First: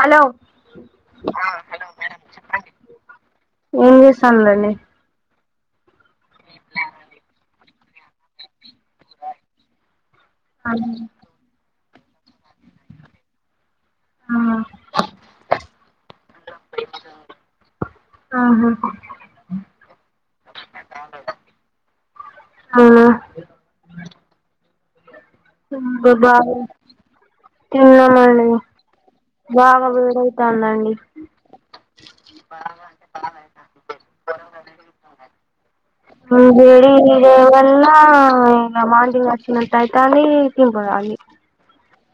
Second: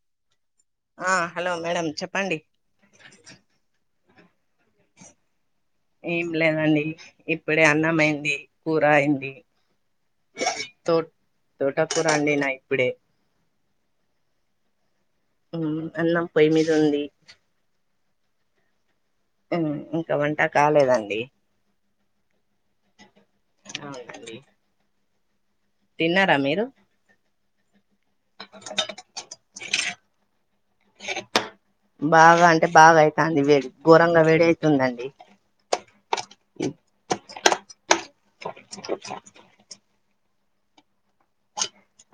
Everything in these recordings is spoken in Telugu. హలో ఆ హలో మేడం చెప్పండి ఏం చేస్తానరండీ ఏం లేదండి ఇప్పుడే అన్నం అయింది కూర అయింది తో తోట కూర అండి నా ఇప్పుడే ఊ అన్నం పొయ్యి మీద ఉంది ఆహా ఇంకా వంట కాలేదండి ఆ [unintelligible] అండి మీరు [unintelligible] తిన్నామండి బాగా వేడవుతుందండి బాగా అంటే బాగా అవుతుంది వేడి ఘోరంగా వేడి అవుతుందండి ఇ వేడి వేడన్న [unintelligible] [unintelligible]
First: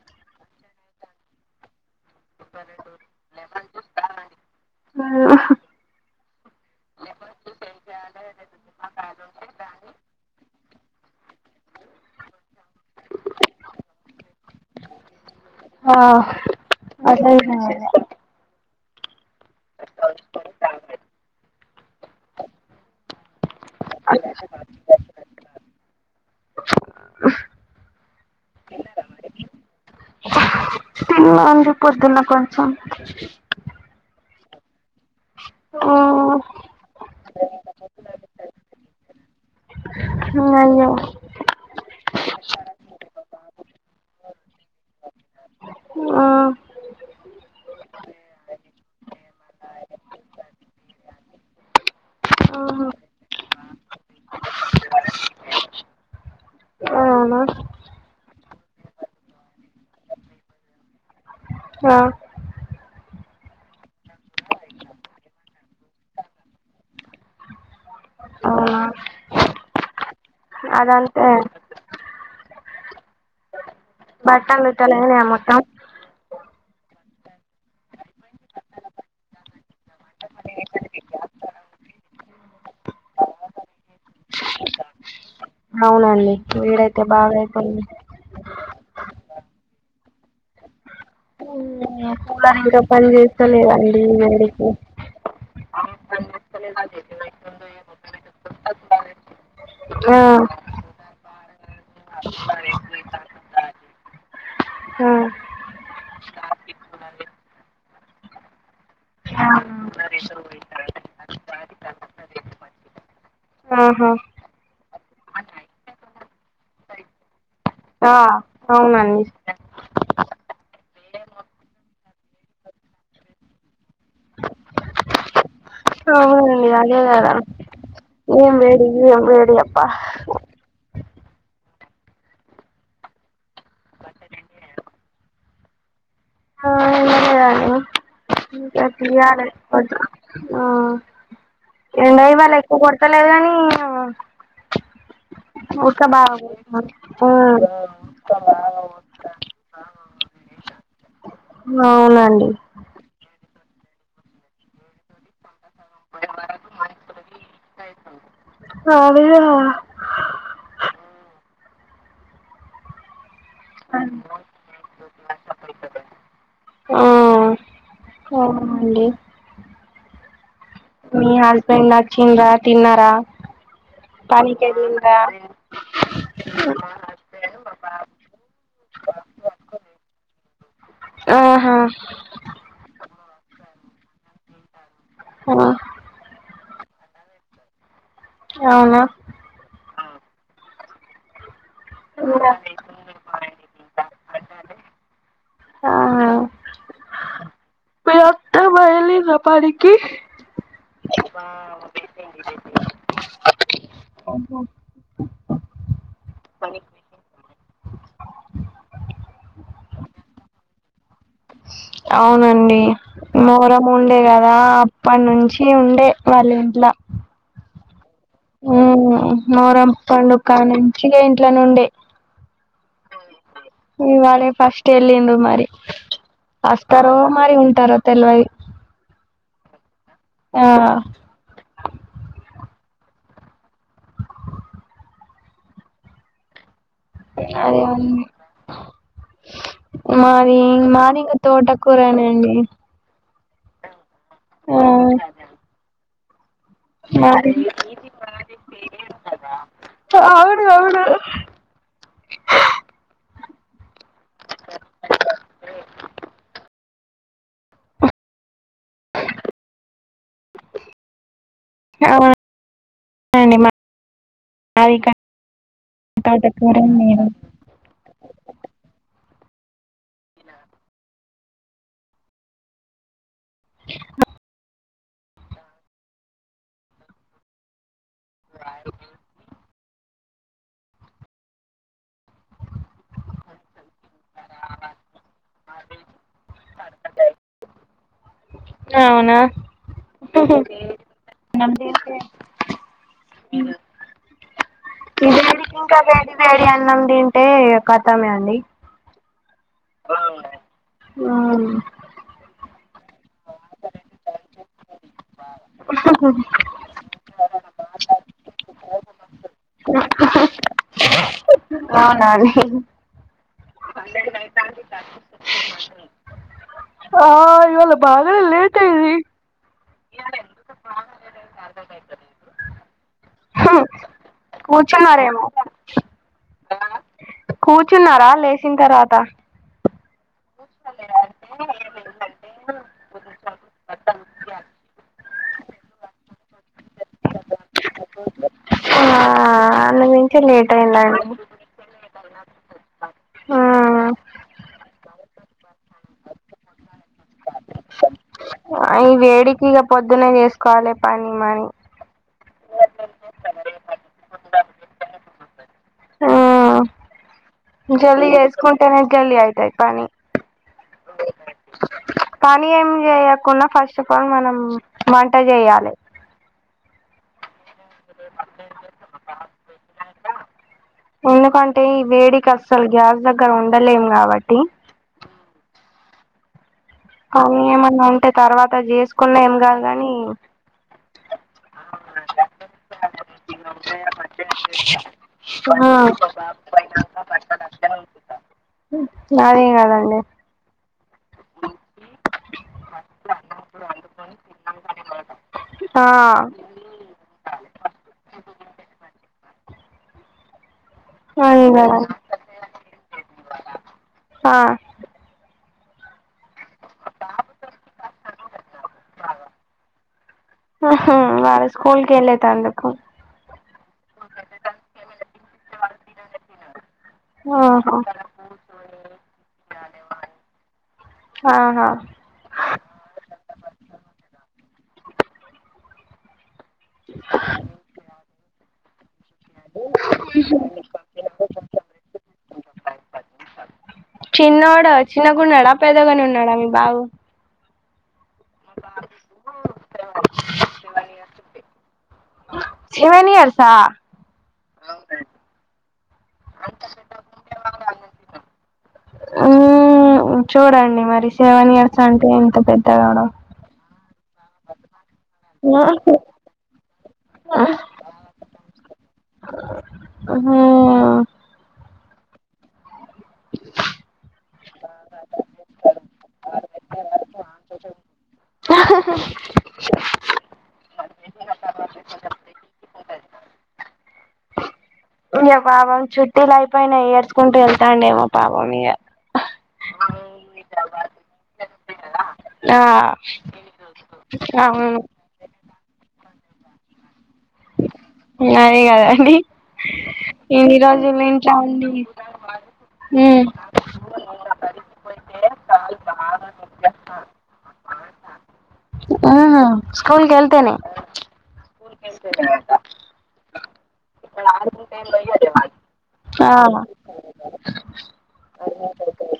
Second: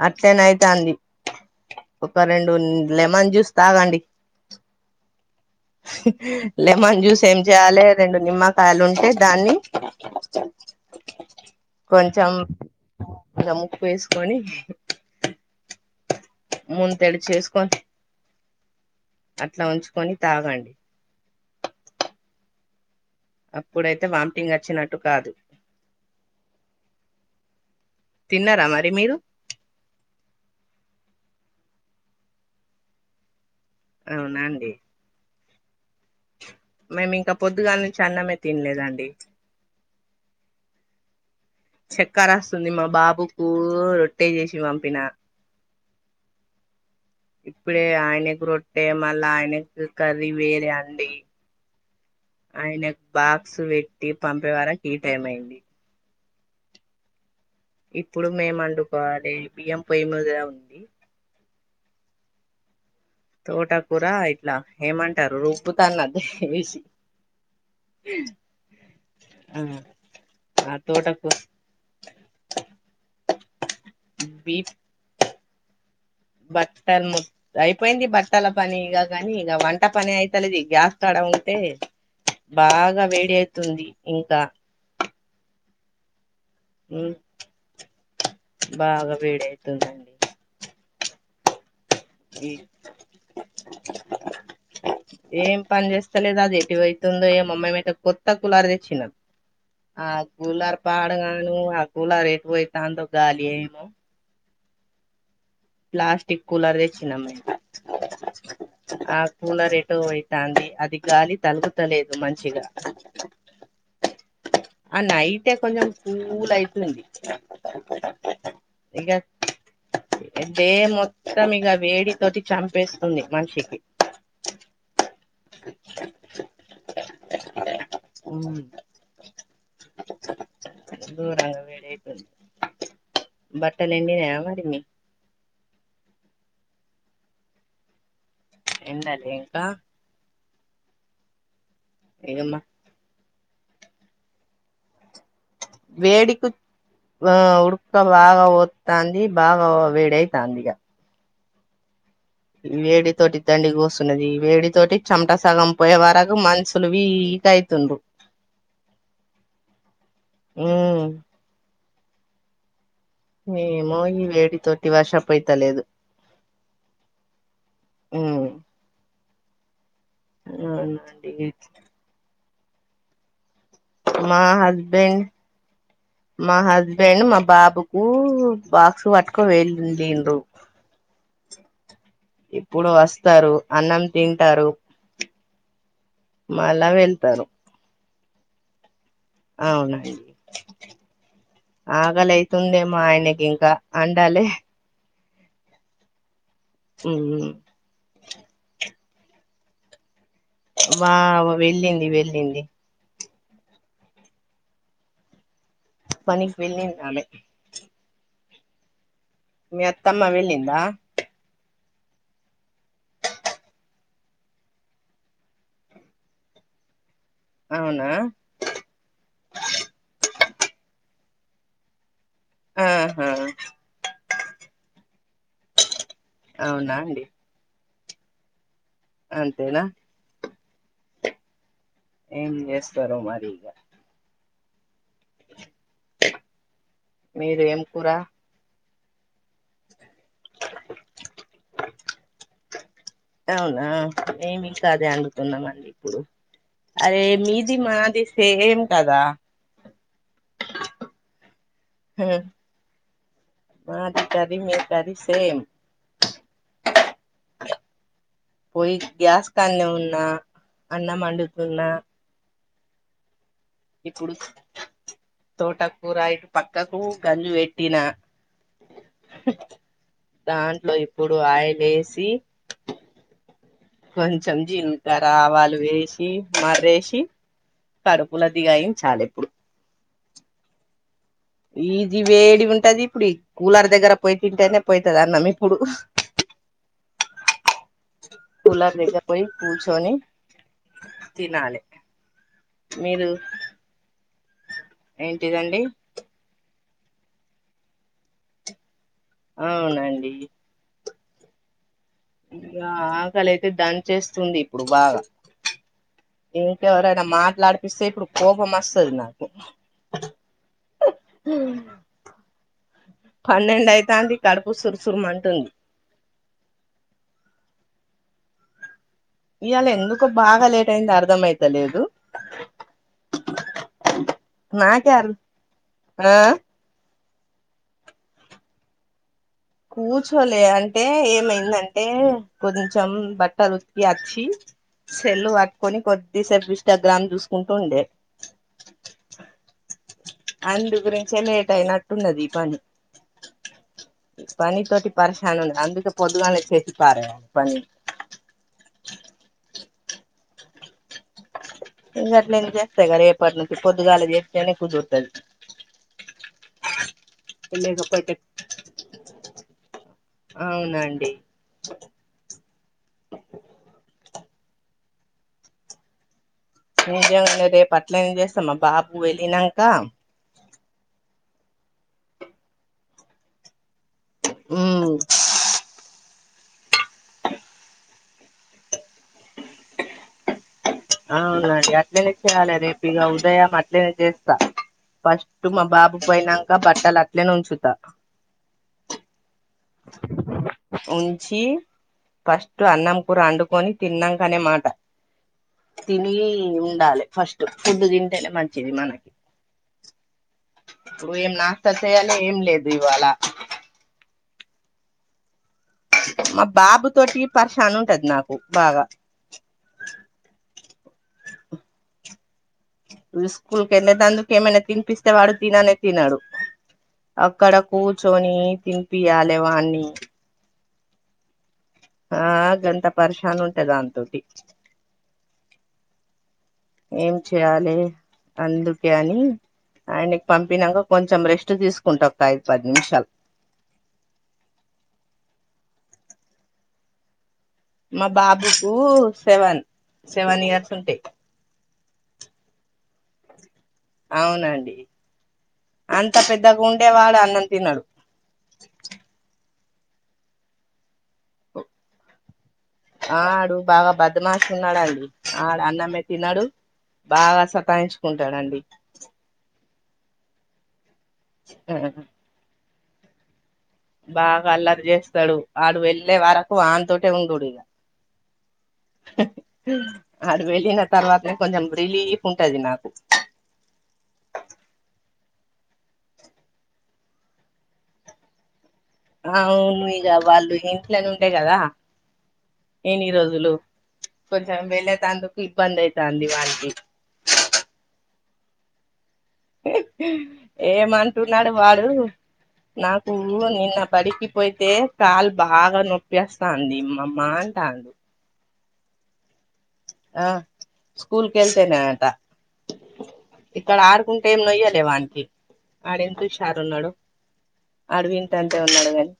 అట్లేనే అయిత అండి ఒక రెండు లెమన్ జ్యూస్ తాగండి అ లెమన్ జ్యూస్ ఏం చేయాలి రెండు నిమ్మకాయలు ఉంటే దాన్ని అే కొంచెం కొంచెం ఉప్పు వేసుకొని ఆ ముంతడు అదే చేసుకొని అట్లా ఉంచుకొని తాగండి అప్పుడైతే వామిటింగ్ వచ్చినట్టు కాదు తిన్నారా మరి మీరు తిన్నా అండి పొద్దున్న కొంచెం అవునా అండి ఆ మేము ఇంకా పొద్దుగాల నుంచి అన్నమే తినలేదండి అయ్యో చెక్కర వస్తుంది మా బాబుకు రొట్టే చేసి పంపిన ఆ ఇప్పుడే ఆయనకి రొట్టె మళ్ళీ ఆయనకి కర్రీ వేరే అండి ఆయన బాక్స్ పెట్టి పంపే వరకి ఈ టైం అయింది అవునా ఇప్పుడు మేము వండుకోవాలి బియ్యం పొయ్యి మీదగా ఉంది ఆ తోటకూర ఇట్లా ఏమంటారు రుబ్బతాన్నది ఏసి అవునా ఆ ఆ తోటకు అదంతే బట్టలుట్టలానే మొత్తం బక్కా మ్మి అయిపోయింది బట్టల పని ఇక కాని ఇక వంట పని అయితలేదు ఇ గ్యాస్ కాడ ఉంటే బాగా వేడి అవుతుంది ఇంకా మల్లండి వీడైతే బాగా అయిపోయింది బాగా వేడి అయితుందండి కులార్లు కూడ పని చేస్తలేవండి ఇ వేడికి ఏం పని చేస్తాలేదు అది ఎటువైతుందో ఏమో మేమైతే కొత్త కులార్ తెచ్చినాం. ఆ కూలారు పాడగాను ఆ కూలారు ఎటు పోయితందో గాలి ఏమో. హ ప్లాస్టీక్ కూలర్ తేచ్చినం మేం ఆ కూలర్ ఎటో అయితంది అది గాలి తలుగుతలేదు మంచిగా. ఆహా ఆ నైటే కొంచం కూల్ అయితుంది. ఆ ఇక అవునండి డే మొత్తం ఇక వేడి తోటి చంపేస్తుంది మనిషికి [inaudible] అవునండీ అదే కద ఏం లేదు ఏం లేదు అప్పా దూరలు వేడి అయిపొనవి బట్టలెండి న మరి మీ య ఎండలే ఇంకా [unintelligible] అ ఎండ ఇగ ఇవాళ మ ఎక్కువ కొడతలేదు గని వేడికు ఒక్కదాన్ని ఆ ఉడుక్క బాగా [unintelligible] పోత్తాంది బాగా వేడయితాందిగా అవునండి వేడి తోటి దండి కోస్తున్నది వేడి తోటి చమటా సగం పోయే వరకు మనుషులు వీక్ అయితుండ్రు అదే ఆ హుహ్మ్ ఏమో ఈ వేడి తోటి వర్షపయితలేదు ఆ ఉమ్ అవునండీ మీ అవునండి హస్బెండ్ వచ్చిండా తిన్నారా మా పనికి వెళ్ళిండ్రా హస్బెండ్ మా హస్బెండ్ మా బాబుకు బాక్స్ పట్టుకపో వెళ్ళిండ్రు. [inaudible] ఆహా ఇప్పుడు వస్తారు అన్నం తింటారు. ఆ మళ్ళా వెళ్తారు అవున అవునండి ఆకలైతుందేమ్ మా ఆయనకి ఇంకా అందలే ఊ మా అత్తమ్మ వెళ్లిందా పనికి మా వెళ్ళింది వెళ్ళింది ఆహా పనికి వెళ్ళిందామె మీ అత్తమ్మ వెళ్లిందా అవునండి మోహారం ఉండే కదా అప్పటి నుంచి ఉండే వాళ్ళ ఇంట్ల అవునా ఉమ్ మోహారం పండుగాకా నుంచిగ ఇంట్లోనే ఉండే ఆహా ఇవాళే ఫస్ట్ వెళ్ళిండు మరి అవునా వస్తారో అండి మరి ఉంటారో తెలవదు అంతేనా ఆ ఏం చేస్తారో మరిగా [inaudible] మీరు ఏం అదే కూర ఉంది మాది మార్నింగ్ తోట కూరనండి అవునా మేము ఇంక అదే అండుతున్నామండి ఇప్పుడు అరే మాది మీది మాది సేమ్ కదా అవును అవును హు మాది కర్రీ మీ కర్రీ సేమ్ పోయి గ్యాస్ కన్నె ఉన్నా అన్నం వండుతున్న అవునండి మాది ఇప్పుడు ఇక్కడ తోట కూర ఇటు తోటకూర పక్కకు నేను గంజు పెట్టిన దాంట్లో ఇప్పుడు ఆయిల్ ఏసీ కొంచెం జీలకర్ర ఆవాలు వేసి మర్రేసి కడుపులది గా దించాలి ఇప్పుడు ఈది వేడి ఉంటది ఇప్పుడు కూలర్ దగ్గర పోయి తింటేనే పోయితది అన్నం ఇప్పుడు కూలర్ దగ్గర అవునా పోయి కూర్చొని ఈ తినాలే మీరు ఈ వేడికి ఏంటిదండి ఇంకా వేడి వేడి అన్నాం తింటే ఖతమే అండి అవునండి ఆ ఆ ఆకలి అయితే దన్ చేస్తుంది ఇప్పుడు బాగా హహ ఇంకేవరైనా మాట్లాడిపిస్తే ఇప్పుడు కోపం వస్తది నాకు అవునా అండి పన్నెండు అయితాంది కడుపు సురుసురుమంటుంది ఆ ఇవాళ బాగానే లేట్ అయింది ఇవాళ ఎందుకో బాగా లేట్ అయింది అర్ధ అయిత లేదు నాకే కూర్చున్నారేమో ఆ కూర్చున్నారా లేచిన తర్వాత కూర్చోలే అంటే ఏమైందంటే కొంచెం బట్టలు ఉత్కి వచ్చి సేల్లు పట్టుకొని కొద్ది సేపు ఇస్టాగ్రామ్ చూసు కుంటుండే ఆ అందు మించి లేట్ అందు అయిందండి గురించే లేట్ అయినట్ ఉన్నది పని ఉమ్ పని తోటి పరేషాన్ ఉండే అందుకే పొద్దుగాలనే చేసి పారేయాలె పని ఆ ఈ వేడికి ఇక పొద్దున్నే చేసుకోవాలి పని మని ఇంక అట్లే నువ్వు చేస్తా కదా రేపటి నుంచి పొద్దుగాలు చేస్తతేనే కుదురుతది ఆ జల్ద్ చేస్కుంటనే జల్లి అయితయి పని అవునండి పని ఏం చేయకుండా ఫస్ట్ ఆఫ్ ఆల్ మనం వంట చేయాలే నిజంగానే రేపు అట్లం చేస్తాం మా బాబు వెళ్ళినాంక ఎందుకంటే ఈ వేడికి అస్సలు గ్యాస్ దగ్గర ఉండలేం కాబట్టి ఉమ్ కానీ ఏమన్నా అంటే తర్వాత చేసుకున్నా ఏం కాదుగాని అవునండి అట్లనే చేయ్యాలి రేపు ఇక ఉదయం అట్లేనే చేస్తా ఫస్ట్ మా బాబు పోయినాక బట్టలు అట్లేనే ఉంచుతా సరే ఎం కాదు వుంచి ఫస్ట్ అన్నం కూర వండుకొని తిన్నాక అనేమాట ఆ తిని ఉండాలే ఫస్ట్ ఫుడ్ తింటేనే మంచిది మనకి ఇప్పుడు ఏం అదే నాష్టా కదా చేయలో ఏం లేదు ఇవాళ్ళ ఆ మా బాబు తోటి పరేషన్ ఉంటది నాకు బాగా ఆహా వాళ్ళు స్కూల్ కి వెళ్ళేటి అందుకు స్కూల్ కి వెళ్ళేటి అందుకు ఏమైనా తినిపిస్తే వాడు తిననే తినడు అక్కడ ఆహా కూర్చొని తినిపియాలి వాన్ని ఆహా ఆ గంత పరేషాన్ ఉంటేది దాంతోటి ఏం చెయ్యాలి అందుకే అని ఆయనకి పంపినాక కొంచెం రెస్ట్ తీసుకుంటా ఒక ఐదు పది నిమిషాల్ చిన్నోడు చిన్నగాన్నాడా పెద్దగానే ఉన్నాడా మీ బాబు మా బాబుకు సెవెన్ సెవెన్ ఇయర్స్ ఉంటాయి సెవెన్ ఇయర్స్ ఆ అవునండి అంత పెద్దగా ఉండేవాడు అన్నం తినడు ఉమ్ చూడండి మరి సెవెన్ ఇయర్స్ అంటే ఎంత పెద్దవాడో ఆడు బాగా బద్మాష్ ఉన్నాడుండి ఆడు అన్నమే తిన్నాడు బాగా సతాయించుకుంటాడండి ఆహ చ ఆ బాగా అల్లరి చేస్తాడు వాడు వెళ్ళే వరకు ఆనితోటే ఉండడు ఇక ఆడు వెళ్ళిన తర్వాత నే కొంచెం రిలీఫ్ ఉంటది నాకు ఇంక పాపం చుట్టలు అయిపోయినాయి ఏడ్చుకుంటూ వెళ్తాండేమో పాపం ఇక అ అవును ఇక వాళ్ళు ఇంట్లోనే ఉండేయి కదా ఆ ఎన్ని రోజులు కొంచెం అవును వెళ్ళే తందుకు ఇబ్బంది అవుతుంది వాళ్ళకి అదే కదండి ఎన్ని రోజులు ఇంట్లో ఏమంటున్నాడు ఉండి వాడు నాకు ఉమ్ నిన్న బడికి పోతే కాలు బాగా నొప్పేస్తా అంది మా మా అంటాడు ఆహా స్కూల్ కెళ్తేనే స్కూల్కెళ్తనే అటా ఇక్కడ ఆడుకుంటే ఏం నొయ్యలే వానికి ఆడు ఎంత ఆ ఉశారు ఉన్నడు. ఆడువింతంతే ఉన్నడు కని.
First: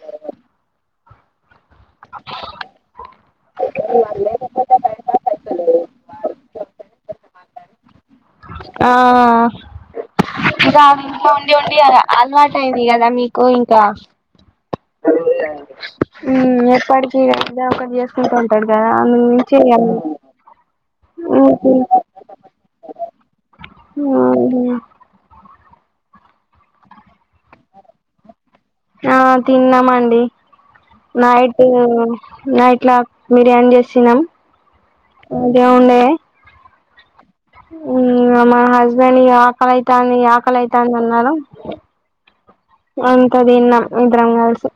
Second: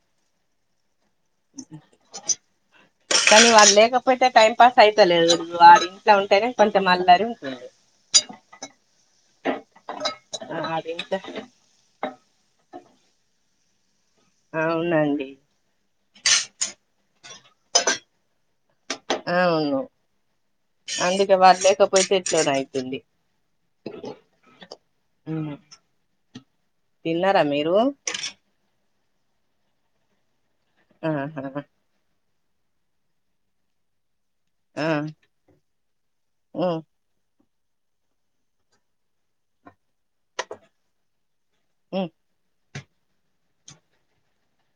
కానీ వాళ్ళు లేకపోతే టైం పాస్ అయితలేదు. వాళ్ళు ఇంట్ల ఉంటనే కొంచెం అళ్లరి ఉంటుంది. ఆ ఇగ వాడి ఇంట్లో అంత ఉం డి అలవాటు అయింది కదా మీకు ఇంకా. అవునండి. ఎప్పటికిీ ఇగ ఎదో ఒకటి చేస్ కుంటు ఉంటడు కదా అందు గురించి [inaudible] అవును [inaudible] అయితుంది. ఆ అండి. తిన్నరా మీరు? ఆ తిన్నమండి. ఆహా. నైటు నైట్లా బిర్యానీ చేశినం. ఆ ఉ మా హస్బెండ్ ఇగ ఆకలైతాంది, ఆకలైతాంది అన్నరు. హ్ అంత తిన్నాం ఇద్దరం కలిసి.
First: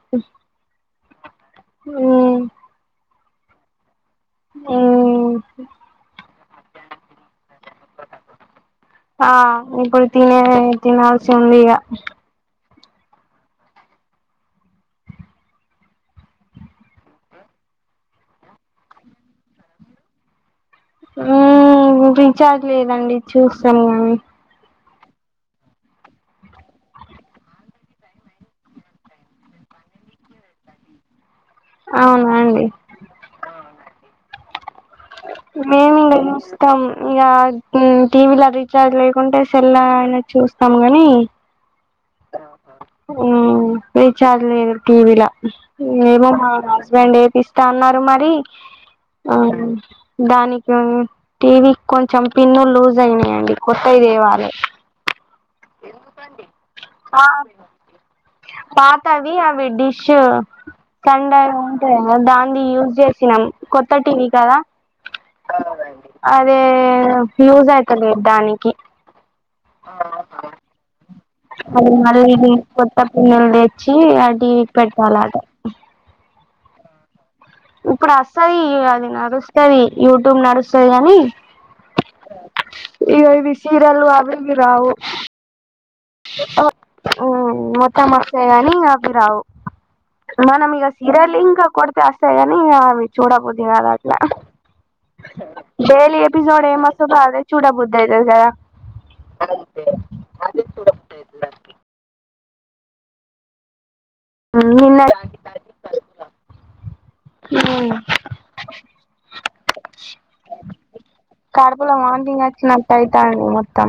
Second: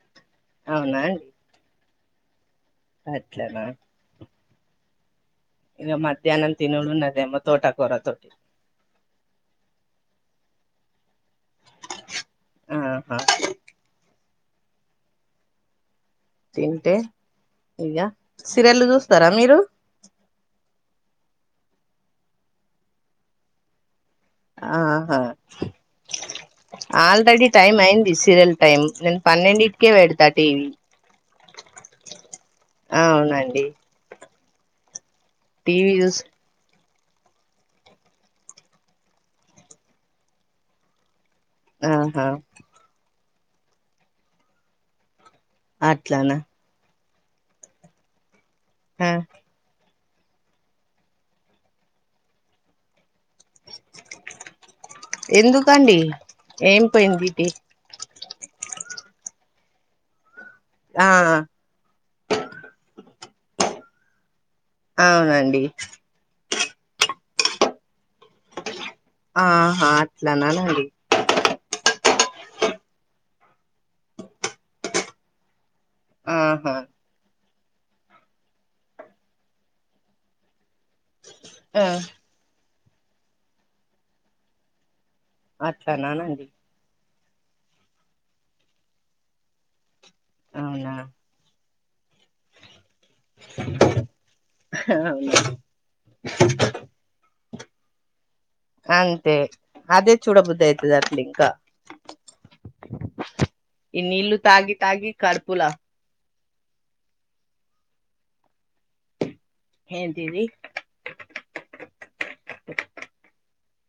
అవునా అండి. ఉ అట్లనా హ్ ఇగ మధ్యాహ్నం తినుడు ఉన్నదేమో తోటకూర తోటి. ఆ ఇప్పుడు తినలే, తినాల్సింది ఇగా. ఆహా సీరియల్లు చూస్తరా మీరు? రీచార్జ్ లేదండి చూస్తాం కానీ. ఆహా ఆల్రెడీ టైం అయింది సీరియల్ టైం, నేను పన్నెండింటికే పెడతా టీవీ. అవునా అండి. అవునండి. టీవీ మేం చూస్ [inaudible] మొత్తం ఇగ టీవీ లా రీచార్జ్ లేకుంటే సెల్లా అయిన చూస్తం కని. ఆహా ఆ ఉ రిచార్జ్ లేదు టీవిలా. ఏమో అట్లానా మా హస్బెండ్ ఏపిస్తా అన్నరు మరి. ఆ దానికి టీవీ కొంచెం పిన్ను లూజ్ అయినయండి కొత్తయి తేవాలే. ఎందుకండి? ఏంపోయింది టి పాతవి అవి డిష్ ఆ సండె [inaudible] ఉంటయికదా దాన్ది యూజ్ చేసినం కొత్త టీవీ కదా అవునండి. అదే ఫ్యూజ్ అయితలేదు దానికి. ఆహా అట్లానానండి. అది మళ్ళీ కొత్త పిన్నెలు తెచ్చి అది పెట్టాల ఆట ఆహా ఇప్పుడు వస్తుది అది నడుస్తుది యూట్యూబ్ నడుస్తుది అని హ్ ఇక ఇవి సీరలు అవి రావు అట్లనా అండి ఉ మొత్తం మసయని అవీరావు మనంగ అవునా సిరలింకా కొడ్ అస్తేగానీ చూడ బద్ది కాదాట్లా అవును డైలీ ఎపిసోడ్ ఏమొస్తుందొ అదే చూడ బుద్ధ అయితే కద అంత అదే చూడ బుద్ది అయితది దలిక్క ఈ నీళ్ళ తాగి తాగి కర్పులా హ్మ్మ్ ఏందిది కడపలో వాంతింగ్ వచ్చినట్టు అయితడి మొత్తం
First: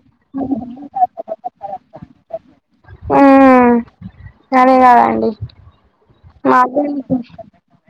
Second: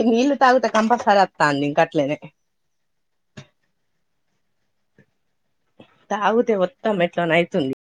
ఇన్ ఇల్లు తాగుతే కంపల్సరి అతా నిన్ కట్లనే ఉహూ అదే కాదండి తాగుదే ఒత్తం మేంట్లోడ్ని అవ్త